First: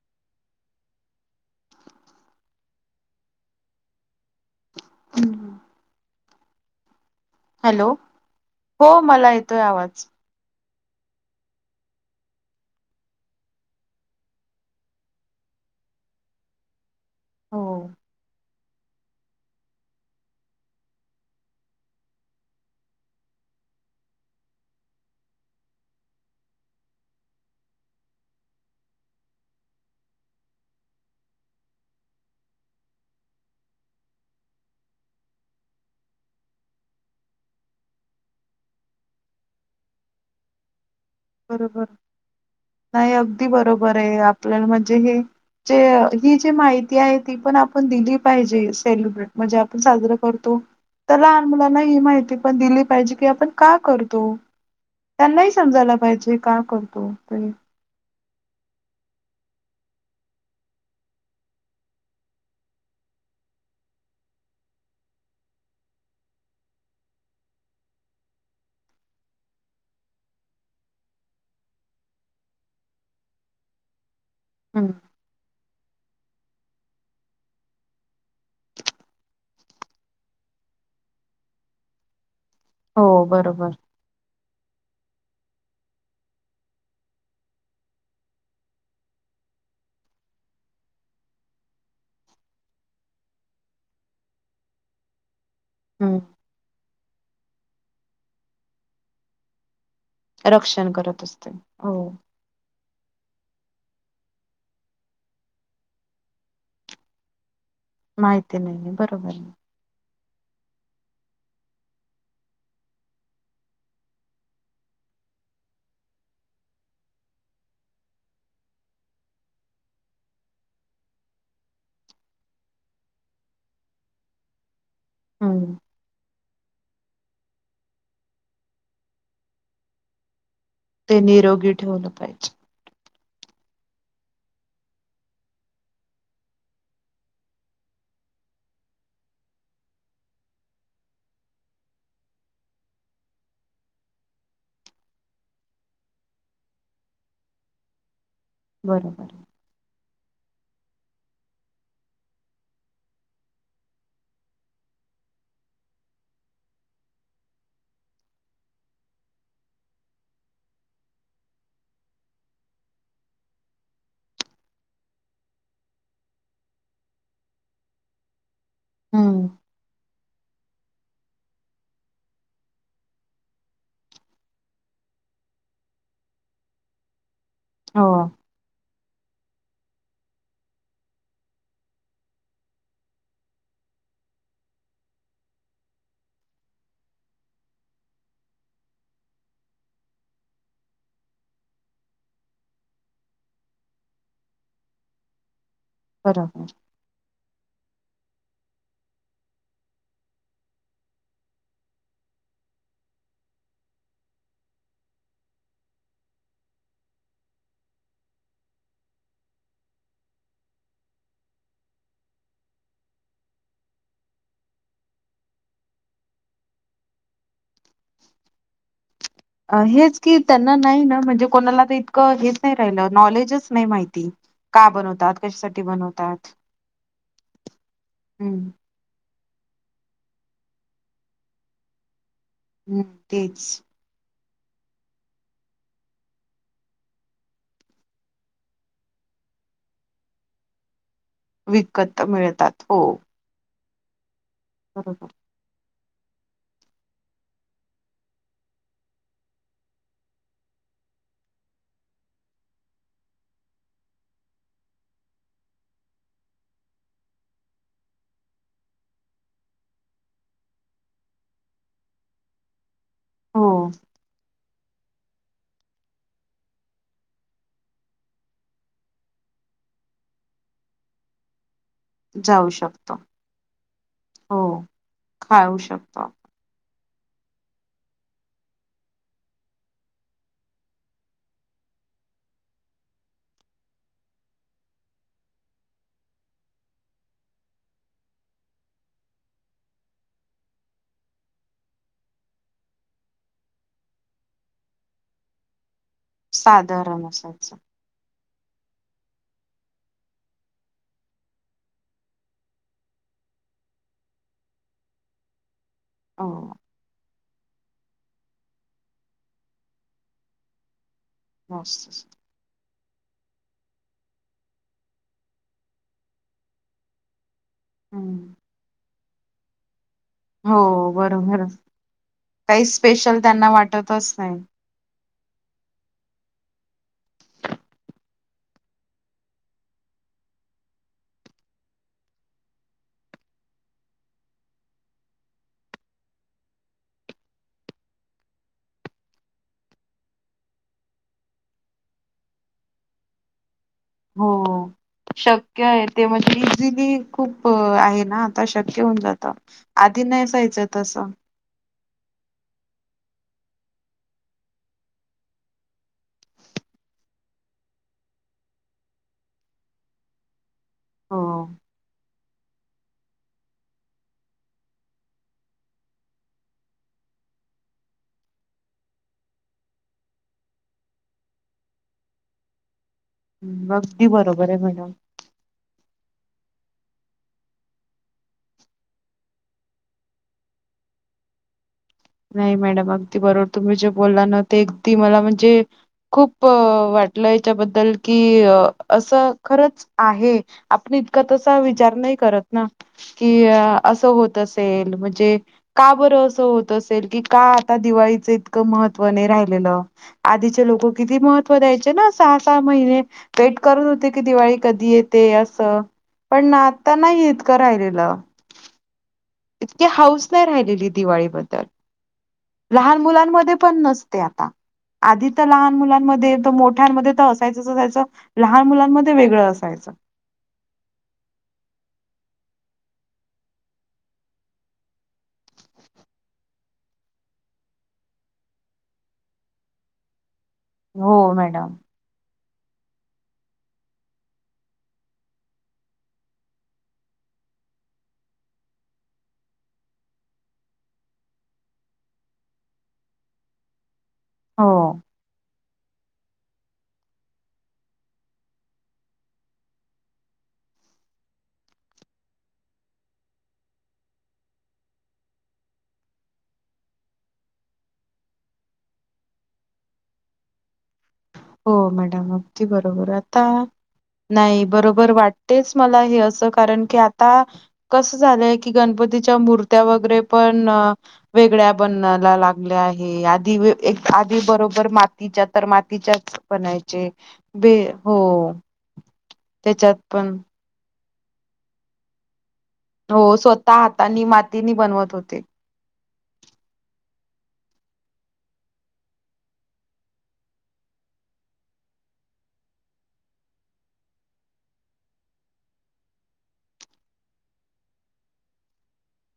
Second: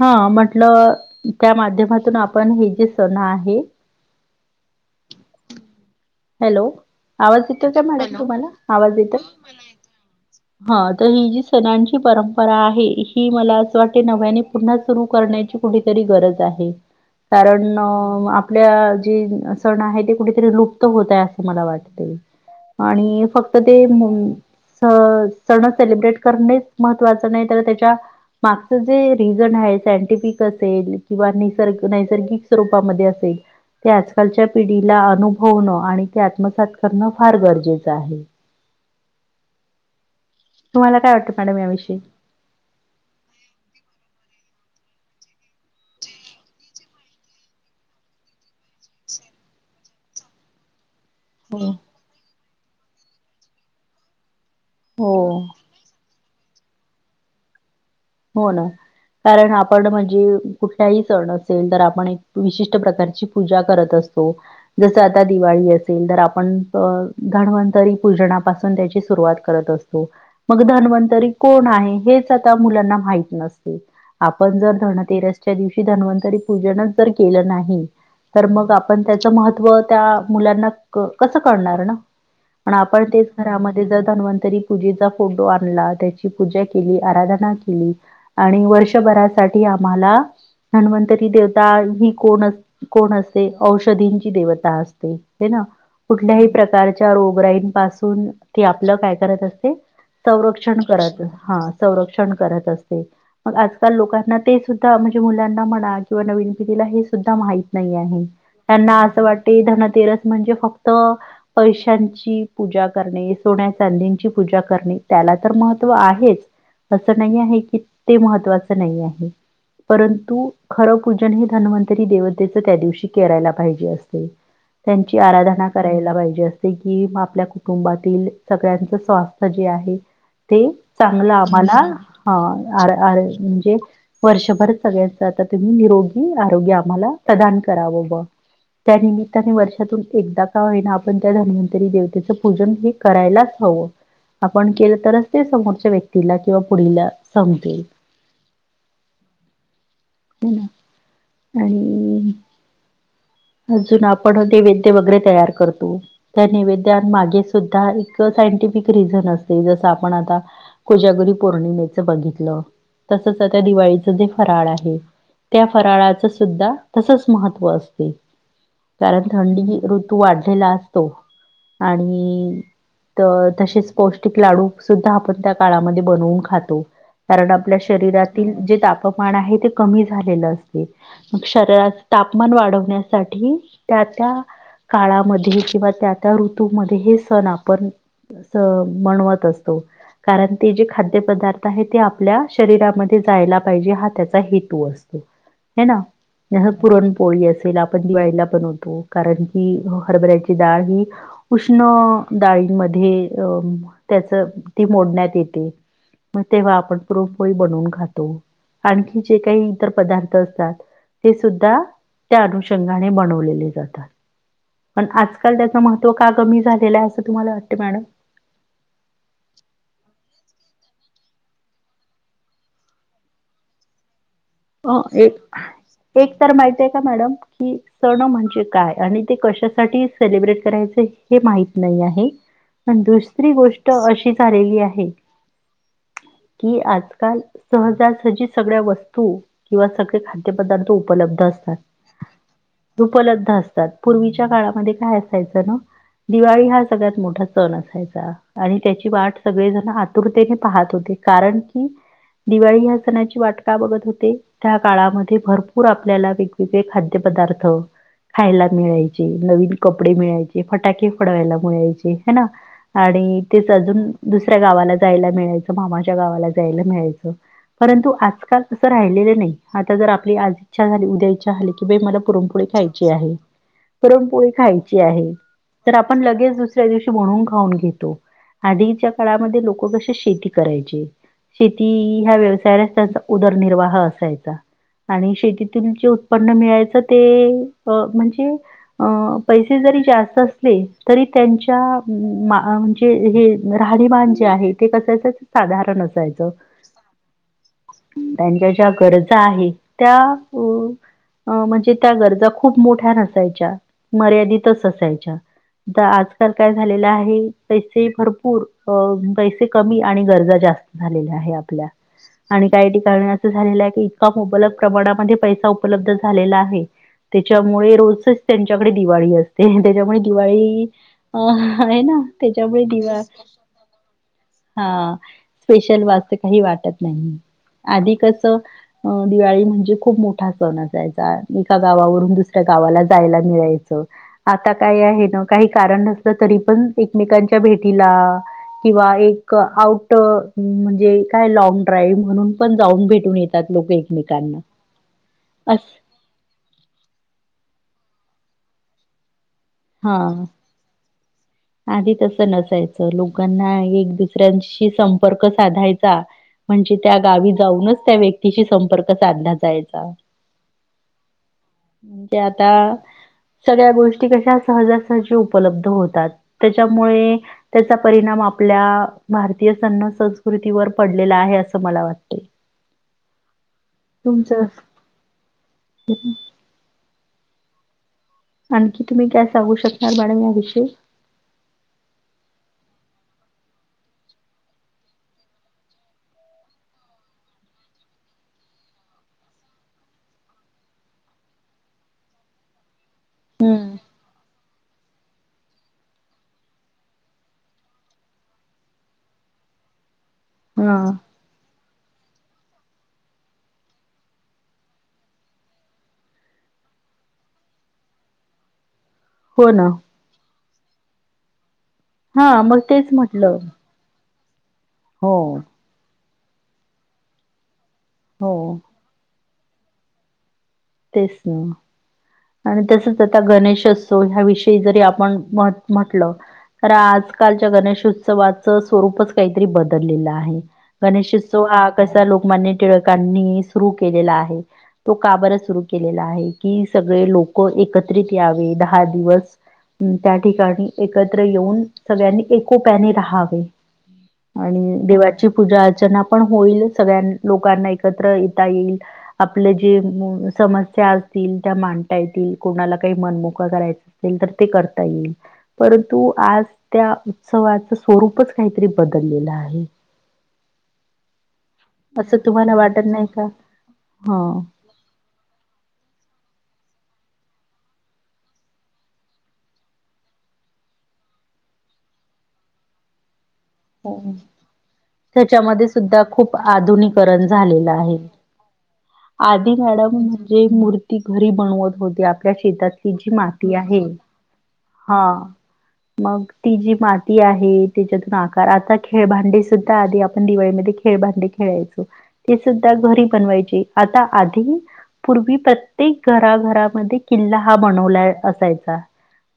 हा म्हटलं त्या माध्यमातून आपण हे जे सण आहे. हम् हॅलो आवाज येतो काय हॅलो मॅडम तुम्हाला आवाज हो येत. मला येतोय आवाज हा तर ही जी सणांची परंपरा आहे ही मला असं वाटते नव्याने पुन्हा सुरू करण्याची कुठेतरी गरज आहे. हो. कारण आपल्या जे सण आहे ते कुठेतरी लुपत होतय असं मला वाटते आणि फक्त ते सण सेलिब्रेट करणे महत्त्वाच नाही तर त्याच्या मागचं जे रिझन आहे सायंटिफिक असेल किंवा निसर्ग नैसर्गिक स्वरूपामध्ये असेल. ते आजकालच्या पिढीला अनु होणं आणि ते आत्मसात करणं फार गरजेचं आहे. तुमला काय वातं बरोबर नाही अगदी बरोबर आहे आपल्याला म्हणजे हे ज ही जी माहिती आहे ती पण आपण दिली पाहिजे. सेलिब्रेट म्हणजे आपण साजर करतो तर लहान हो मुलांनाही माहिती दिली पाहिजे की आपण का करतो हो त्यांना समजायला पाहिजे का करतो ते हो ना कारण आपण म्हणजे कुठलाही सण असेल तर आपण एक विशिष्ट प्रकारची पूजा करत असतो. जस आता दिवाळी असेल तर आपण धन्वंतरी पूजनापासून त्याची सुरुवात करत असतो मग धनवंतरी कोण आहे हेच आता मुलांना माहित नसते आपण जर हम्म धनतेरस च्या दिवशी धन्वंतरी पूजनच जर केलं नाही. तर मग आपण त्याचं महत्त्व त्या मुलांना क-कसं करणार ना. पण आपण हो तेच बरोबर घरामध्ये जर धनवंतरी पूजेचा फोटो आणला त्याची पूजा केली आराधना केली. आणि वर्षभरासाठी आम्हाला हन्वंतरी देवता ही कोण अस कोण असते औषधींची देवता असते हे ना. हम्म कुठल्याही प्रकारच्या रोगराईन पासून ति आपलं काय करत असते. संरक्षण रक्षण करत असते हा हो. संरक्षण करत असत. मग आजकाल लोकांना ते सुद्धा म्हणजे मुलांना म्हणा किंवा नवीन पिढीला हे सुद्धा माहित नाही आहे माहिती नाहीये त्यांना असं बरोबर आहे वाटते धनतेरस म्हणजे फक्त पैशांची पूजा करणे सोन्या चांदींची पूजा करणे त्याला तर महत्त्व आहेच. असं नाही आहे की ते महत्वाचं नाही आहे. परंतु खरं पूजन हे धन्वंतरी देवतेचं त्या दिवशी करायला पाहिजे असते त्यांची आराधना हम्म करायला पाहिजे असते. की आपल्या कुटुंबातील सगळ्यांच स्वास्थ्य जे आहे ते ते चांगला निरोगी आम्हाला ठेवलं ह पाहिजे आर-आर म्हणजे वर्षभर सगळ्यांच आता तुम्ही निरोगी आरोग्य आम्हाला प्रदान करावं ब त्यानिमित्ताने वर्षातून एकदा का होईना आपण त्या धन्वंतरी देवतेचं पूजन हे करायलाच हवं आपण केलं तरच ते समोरच्या व्यक्तीला किंवा पुढला समजेल बरोबरं ह ना आणि अजून आपण नैवेद्य वगैरे तयार करतो त्या नैवेद्या मागे सुद्धा एक सायंटिफिक रिझन असते जसं आपण आता कोजागुरी पौर्णिमेच बघितलं तसच त्या दिवाळीचं जे फराळ आहे. त्या फराळाच सुद्धा तसच महत्त्व असते कारण हम्म थंडी तू वाढलेला असतो आणि तर तसेच पौष्टिक लाडू सुद्धा आपण त्या काळामध्ये बनवून खातो कारण आपल्या हो शरीरातील जे तापमान आहे ते कमी झालेलं असते. शरीराच तापमान वाढवण्यासाठी त्या त्या काळामध्ये किंवा त्या त्या ऋतूमध्ये हे सण आपण म्हणवत असतो कारण ते जे खाद्यपदार्थ ते आपल्या शरीरामध्ये जायला पाहिजे हा त्याचा हेतू असतो ह ना बरोबर. ज पुरण पोळी असेल आपण दिवाळीला बनवतो कारण की हरभऱ्याची डाळ ही उष्ण डाळींमध्ये अं त्याचं ती मोडण्यात येते. मग तेव्हा आपण पुरणपोळी बनवून खातो आणखी जे काही इतर पदार्थ असतात ते सुद्धा त्या अनुषंगाने बनवलेले जातात. पण आजकाल त्याच महत्त्व का कमी झालेलं आहे असं तुम्हाला वाटतं मॅडम हेच की त्यांना नाही ना म्हणजे कोणाला तर इतकं हेच नाही राहिलं नॉलेजच नाही माहिती का हो बनवतात एक कशासाठी एक बनवतात तर माहतीय का मॅडम की सणं म्हणजे हम्म काय? आणि ते कशासाठी सेलिब्रेट करायचं हे माहित नाही आहे. पण हम्म दुसरी तेच. गोष्ट अशी झालेली आहे. कि आजकाल सहजासहजी सगळ्या वस्तू किंवा सगळे खाद्यपदार्थ उपलब्ध असतात विकत मिळतात हो उपलब्ध असतात. पूर्वीच्या काळामध्ये काय बरोबर असायचं ना दिवाळी हा सगळ्यात मोठा सण असायचा. आणि त्याची वाट सगळेजण आतुरतेने पाहत होते कारण की दिवाळी ह्या सणाची वाटका बघत होते. त्या काळामध्ये भरपूर आपल्याला वेगवेगळे खाद्यपदार्थ खायला मिळायचे नवीन कपडे मिळायचे फटाके फडवायला मिळायचे ह ना. आणि हो तेच अजून दुसऱ्या गावा जायला मियच मामाच्या गावा जाय मि परंतु आजकाल अस राहि नाही आता जर आपली आज इच्छा झाली उद्या इच्छा झाली की मला रपोळी जाऊ खायची शकतो आहे पुरणपोळी हो खायची आहे खाऊ तर आपण शकतो लगेच दुस दुस्या दिवशी म्हणून खाऊन घेतो आधीच्या काळामध्ये लोक कसे शेती करायचे शेती ह्या व्यवसायालाच त्याचा उदरनिर्वाह असायचा आणि शेतीतील जे उत्पन्न मिळायचं ते अ म्हणजे अ पैसे जरी जास्त असले तरी त्यांच्या जे हे राहणीमान जे आहे ते कसायच साधारण असायच साधारण असायचं त्यांच्या ज्या गरजा आहेत त्या अ म्हणजे त्या गरजा खूप मोठ्या नसाायच्या मर्यादितच असायच्या तर हो आजकाल काय झालेलं आहे पैसे भरपूर अ पैसे कमी आणि गरजा जास्त झालेल्या आहे आपल्या मस्त आणि काही ठिकाण इतबलक प्रमाणा प उपलब्ध झालेला आहे त्यामुळे रोजच हम्म त्यांच्याकडे दिवाळी असते त्याच्यामुळे दिवाळी हो अ बरोबर आहे ना त्याच्यामुळे काही दिवा स्पेशल त्यांना वाटतच नाही हा स्पेशल वास्त काही वाटत नाही आधी कस अं दिवाळी म्हणजे खूप मोठा सण असायचा एका गावावरून दुसऱ्या गावाला जायला मिळायचं आता काय आहे ना काही कारण नसलं तरी पण एकमेकांच्या भेटीला किंवा एक आउट म्हणजे काय लॉंग ड्राईव्ह म्हणून पण जाऊन भेटून येतात लोक हो, हो शक्य आहे ते म्हणजे इझिली खूप आहे ना आता शक्य होऊन जातं आधी हां. नसायचं तसं आधी तसं नसायचं लोकांना एक दुसऱ्यांशी संपर्क साधायचा म्हणजे त्या गावी जाऊनच त्या व्यक्तीशी संपर्क साधला जायचा हो ते आता सगळ्या गोष्टी कशा कशा सहजासहजी उपलब्ध होतात त्याच्यामुळे त्याचा परिणाम आपल्या भारतीय सन संस्कृतीवर पडलेला आहे असं मला वाटते [unintelligible] अगदी बरोबर आहे मॅडम कती आणखी तुम्ही काय सांगू शकणार मॅडम याविषयी नाही मॅडम अगदी बरोबर तुम्ही जे बोलला ना ते अगदी मला म्हणजे खूप वाटलं याच्याबद्दल की असं खरंच आहे आपण इतका तसा विचार नाही करत कि हम्म. असं होत असेल म्हणजे का बरं असं होत असेल की का आता दिवाळीच इतकं महत्त्व नाही राहिलेलं आधीचे हा लोक किती महत्व द्यायचे ना सहा, सहा महिने वेट करत होते की दिवाळी कधी येते असं पण आता नाही इतका राहिलेलं हो ना इतकी हाऊस नाही राहिलेली दिवाळीबद्दल, हा मग तेच लहान म्हटलं मुलांमध्ये पण नसते आता हो आधी तर लहान मुलांमध्ये मोठ्यांमध्ये तर असायचच, असायचं हो लहान मुलांमध्ये वेगळं असायचं तेच ना आणि तसच आता गणेशोत्सव ह्या विषयी जरी आपण मत म्हंटलं तर आजकालच्या गणेशोत्सवाचं स्वरूपच काहीतरी बदललेलं आहे हो गणेशोत्सव हा मॅडम. कसा लोकमान्य टिळकांनी सुरू केलेला आहे तो का बर सुरू केलेला आहे कि सगळे लोक एकत्रित यावे दहा दिवस- त्या ठिकाणी एकत्र येऊन सगळ्यांनी एकोप्याने राहावे. हो आणि देवाची पुजा अर्चना पण होईलच- सगळ्या लोकांना एकत्र येता येईल आपलं जे मूळ- समस्या असतील त्या मांडता येतील कोणाला काही मनमोकळं करायचं असेल- असेल तर ते करता येईल परंतु आज त्या उत्सवाचं स्वरूपच काहीतरी बदललेलं आहे [unintelligible] हो असं मॅडम तुम्हाला अगदी वाटत नाही बरोबर का? आता हं. नाही बरोबर वाटत- तेच मला हे असं कारण की आता- कसं झालंय की गणपतीच्या मूर्त्या वगैरे पण- वेगळ्या बनायला लागल्या आहे आधी वेगळ्या- हो. एक आधी बरोबर मातीच्या तर त्याच्यामध्ये सुद्धा मातीच्या- खूप बनायचे आधुनिकरण झालेलं बे आहे. हो- आधी त्याच्यात गडम पण म्हणजे मूर्ती घरी बनवत होती आपल्या शेतात- शेतात त्यांची हो माती स्वतः आहे हातानी मातीनी बनवत हा- होते. मग ती जी माती आहे त्याच्यातून आकार आता खेळभांडे सुद्धा आधी आपण दिवाळीमध्ये खेळभांडे - खेळायचो ते सुद्धा घरी बनवायचे आता आधी- पूर्वी प्रत्येक घरा-घरामध्ये किल्ला हा बनवला असायचा.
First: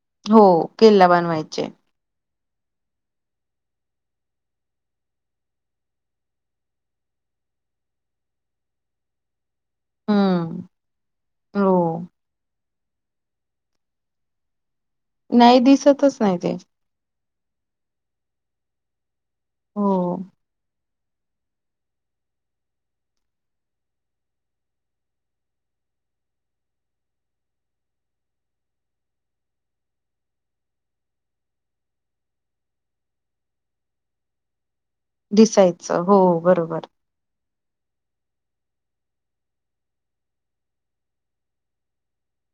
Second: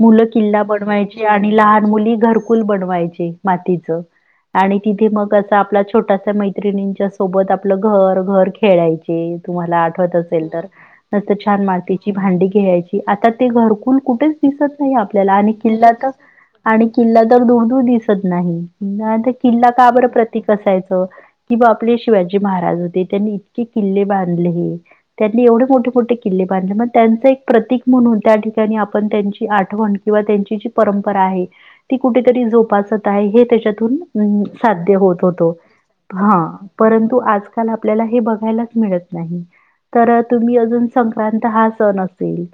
मुलं किल्ला बनवायचे आणि लहान मुली घरकुल बनवायचे मातीच- आणि तिथे मग असं आपल्या छोटाश्या मैत्रिणींच्या सोबत आपलं घर घर खेळायचं. तुम्हाला आठत असेल तर हम्म नर छान हो मातीची भांडी खेळायची ते आता ते घरकुल कुठेच दिसत नाही आपल्याला आणि नाही किल्ला तर दिसतच नाही ते आणि- किल्ला तर दुर, दुर दिसत नाही तर किल्ला का हो बर प्रतीक असायचा- कि बा आपले शिवाजी महाराज होते त्यांनी इतके किल्ले बांधले- त्यांनी एवढे मोठे मोठे किल्ले बांधले मग त्यांचं एक प्रतीक म्हणून त्या ठिकाणी आपण त्यांची आठवण- किंवा त्यांची जी परंपरा आहे- ती कुठेतरी जोपासत आहे हे त्याच्यातून साध्य होत दिसायचं हो ह बरोबर परंतु आजकाल आपल्याला हे बघायला त नाही तर तुम्ही अजून संक्रांत हा सण असेल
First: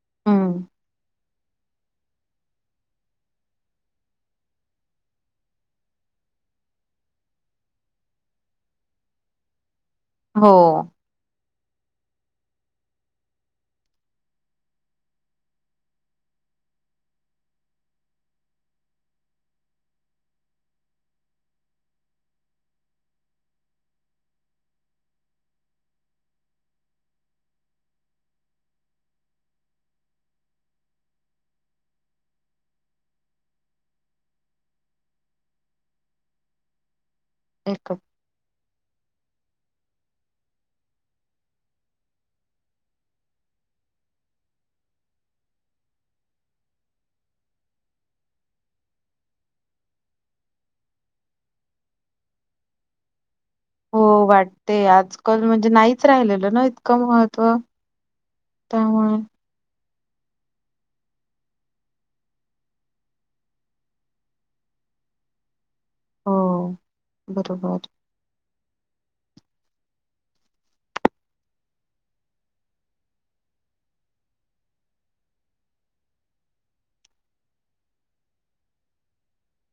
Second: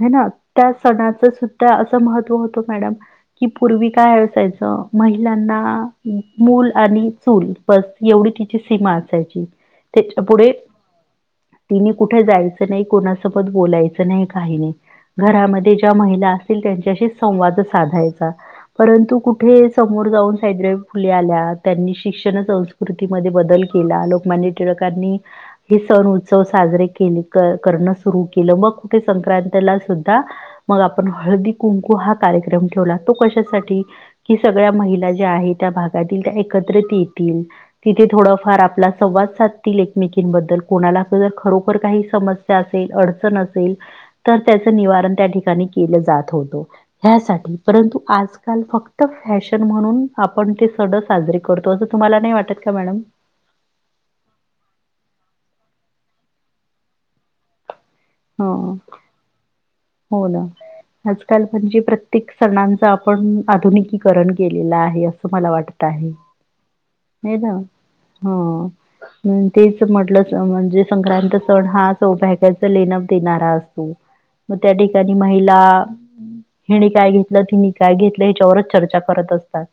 ह ना हम्म त्या सणाचं सुद्धा असं महत्त्व होतं मॅडम कि पूर्वी काय असायचं महिलांना मूल आणि चूल- बस एवढी तिची सीमा असायची त्याच्या हो पुढे- तिने कुठे जायचं नाही कोणासोबत बोलायचं नाही, काही नाही. घरामध्ये ज्या महिला असतील त्यांच्याशी संवाद साधायचा- परंतु कुठे समोर जाऊन सावित्रीबाई फुले आल्या त्यांनी शिक्षणाच- कृतीमध्ये बदल केला, लोकमान्य टिळकांनी- हे सण उत्सव साजरे केले करणं सुरू केलं मग कुठे संक्रांतीला सुद्धा मग आपण हळदी कुंकू हा कार्यक्रम ठेवला तो कशासाठी की सगळ्या महिला ज्या आहेत त्या भागातील त्या एकत्रित येतील एक तिथे थोडंफार आपला संवाद साधतील एकमेकी बद्दल कोणाला खरोखर काही समस्या असेल अडचण असेल तर त्याचं निवारण त्या ठिकाणी केलं जात होतं ह्यासाठी परंतु आजकाल फक्त फॅशन म्हणून आपण ते सडं साजरे करतो असं तुम्हाला नाही वाटत का मॅडम हो वाटते आजकाल म्हणजे नाहीच राहिलेलं ना इतकं महत्त्व. हा त्यामुळे हो ना. आजकाल म्हणजे प्रत्येक सणांच आपण आधुनिकीकरण केलेलं आहे असं मला वाटत. ट आहे हो नाही ना. बरोबर हो हं तेच म्हटलंच अ म्हणजे संक्रांत सण हा सौभाग्याचं लेण. देणारा असतो मग त्या ठिकाणी महिला. हिने काय घेतलं तिने काय घेतलं ह्याच्यावरच चर्चा करत असतात.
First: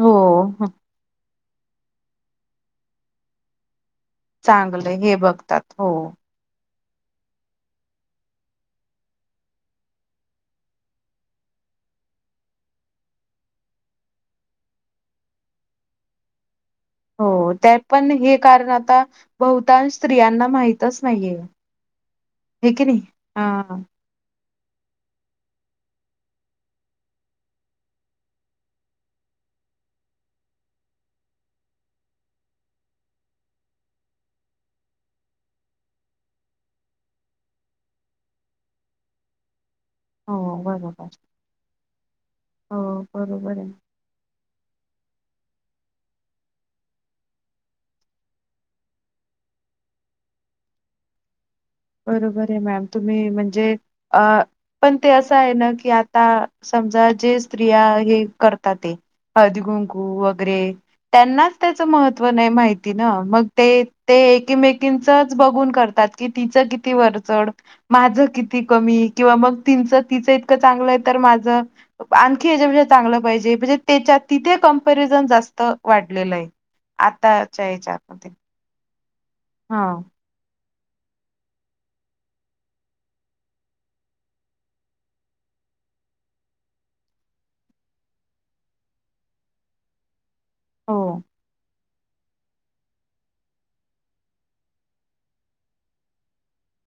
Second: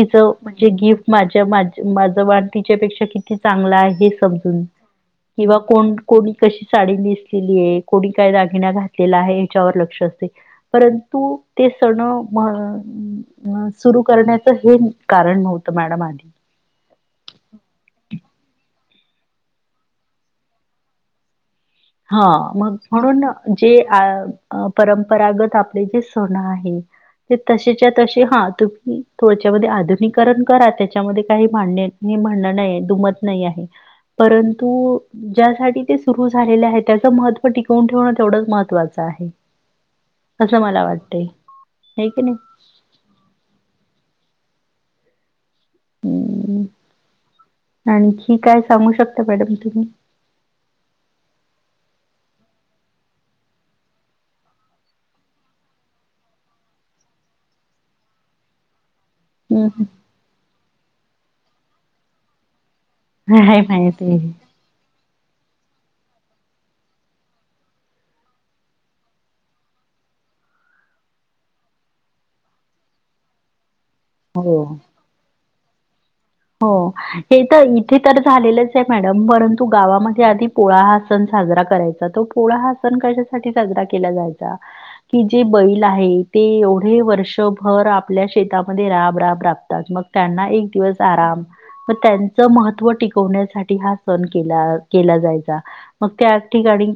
हो म्हणजे गिफ्ट माझ्या माझं माझं वाण तिच्यापेक्षा किती चांगलं आहे हेच. समजून चांगलं हे किंवा बघतात हो कोण कोणी कशी साडी नेसली. ली कोणी काय दागिणा घातलेला आहे ह्याच्यावर लक्ष असतेय. परंतु ते सण म्हण. अ सुरू करण्याचं हे कारण नव्हतं मॅडम आधी. हो त्या पण हे कारण आता बहुतांश स्त्रियांना माहितच नाहीये. हा हे मग की नाही म्हणून हा जे अ''--'' अ परंपरागत आपले जे सण आहे. ते तसेच्या तसे हा तुम्ही थोडच्यामध्ये आधुनिककरण करा त्याच्यामध्ये काही मांडणे. मी म्हण नाही दुमत नाही आहे परंतु ज्यासाठी सुरू झा. हे लय हाय त्याचं महत्व टिकवून ठेवं तेवढंच महत्वाचं आहे. हो असं मला बरोबर वाटतय नाही की नाही. हो बरोबर आहे. हम् आणखी काय सांगू शकता मॅडम तुम्ही. बरोबर आहे मॅम तुम्ही म्हणजे अ''--'' पण ते असं आहे ना की आता समजा जे स्त्रिया हे करतात ते. हळदी हं, हं. कुंकू वगैरे त्यांनाच त्याचं महत्त्व नाही माहिती. मग नाही ते ते माहिती. एकीमेकीचच बघून करतात कि तिचं किती वरचड. माझं किती कमी किंवा मग तिचं तिचं इतकं चांगलं आहे तर माझ. अ ब आणखी हच्याे चांगलं पाहिजे म्हणजे त्याच्या तिथे हो. कंपेरिझन जास्त वाढलेलं आहे. हो हे आताच्या तर इथे तर ह्याच्यामध्ये. झालेलंच आहे मॅडम परंतु हां, गावामध्ये आधी. पोळा ह सण साजरा करायचा तो पोळा ह सण कशासाठी साजरा केला जायचा. की जे बैल आहे ते एवढे वर्षभर आपल्या शेतामध्ये राब राब राबतात मग. त्यांना एक दिवस. हो. आराम. म त्यांचं महत्त्व टिकवण्यासाठी हा सण केला केला जायचा. मग त्या ठिकाणी.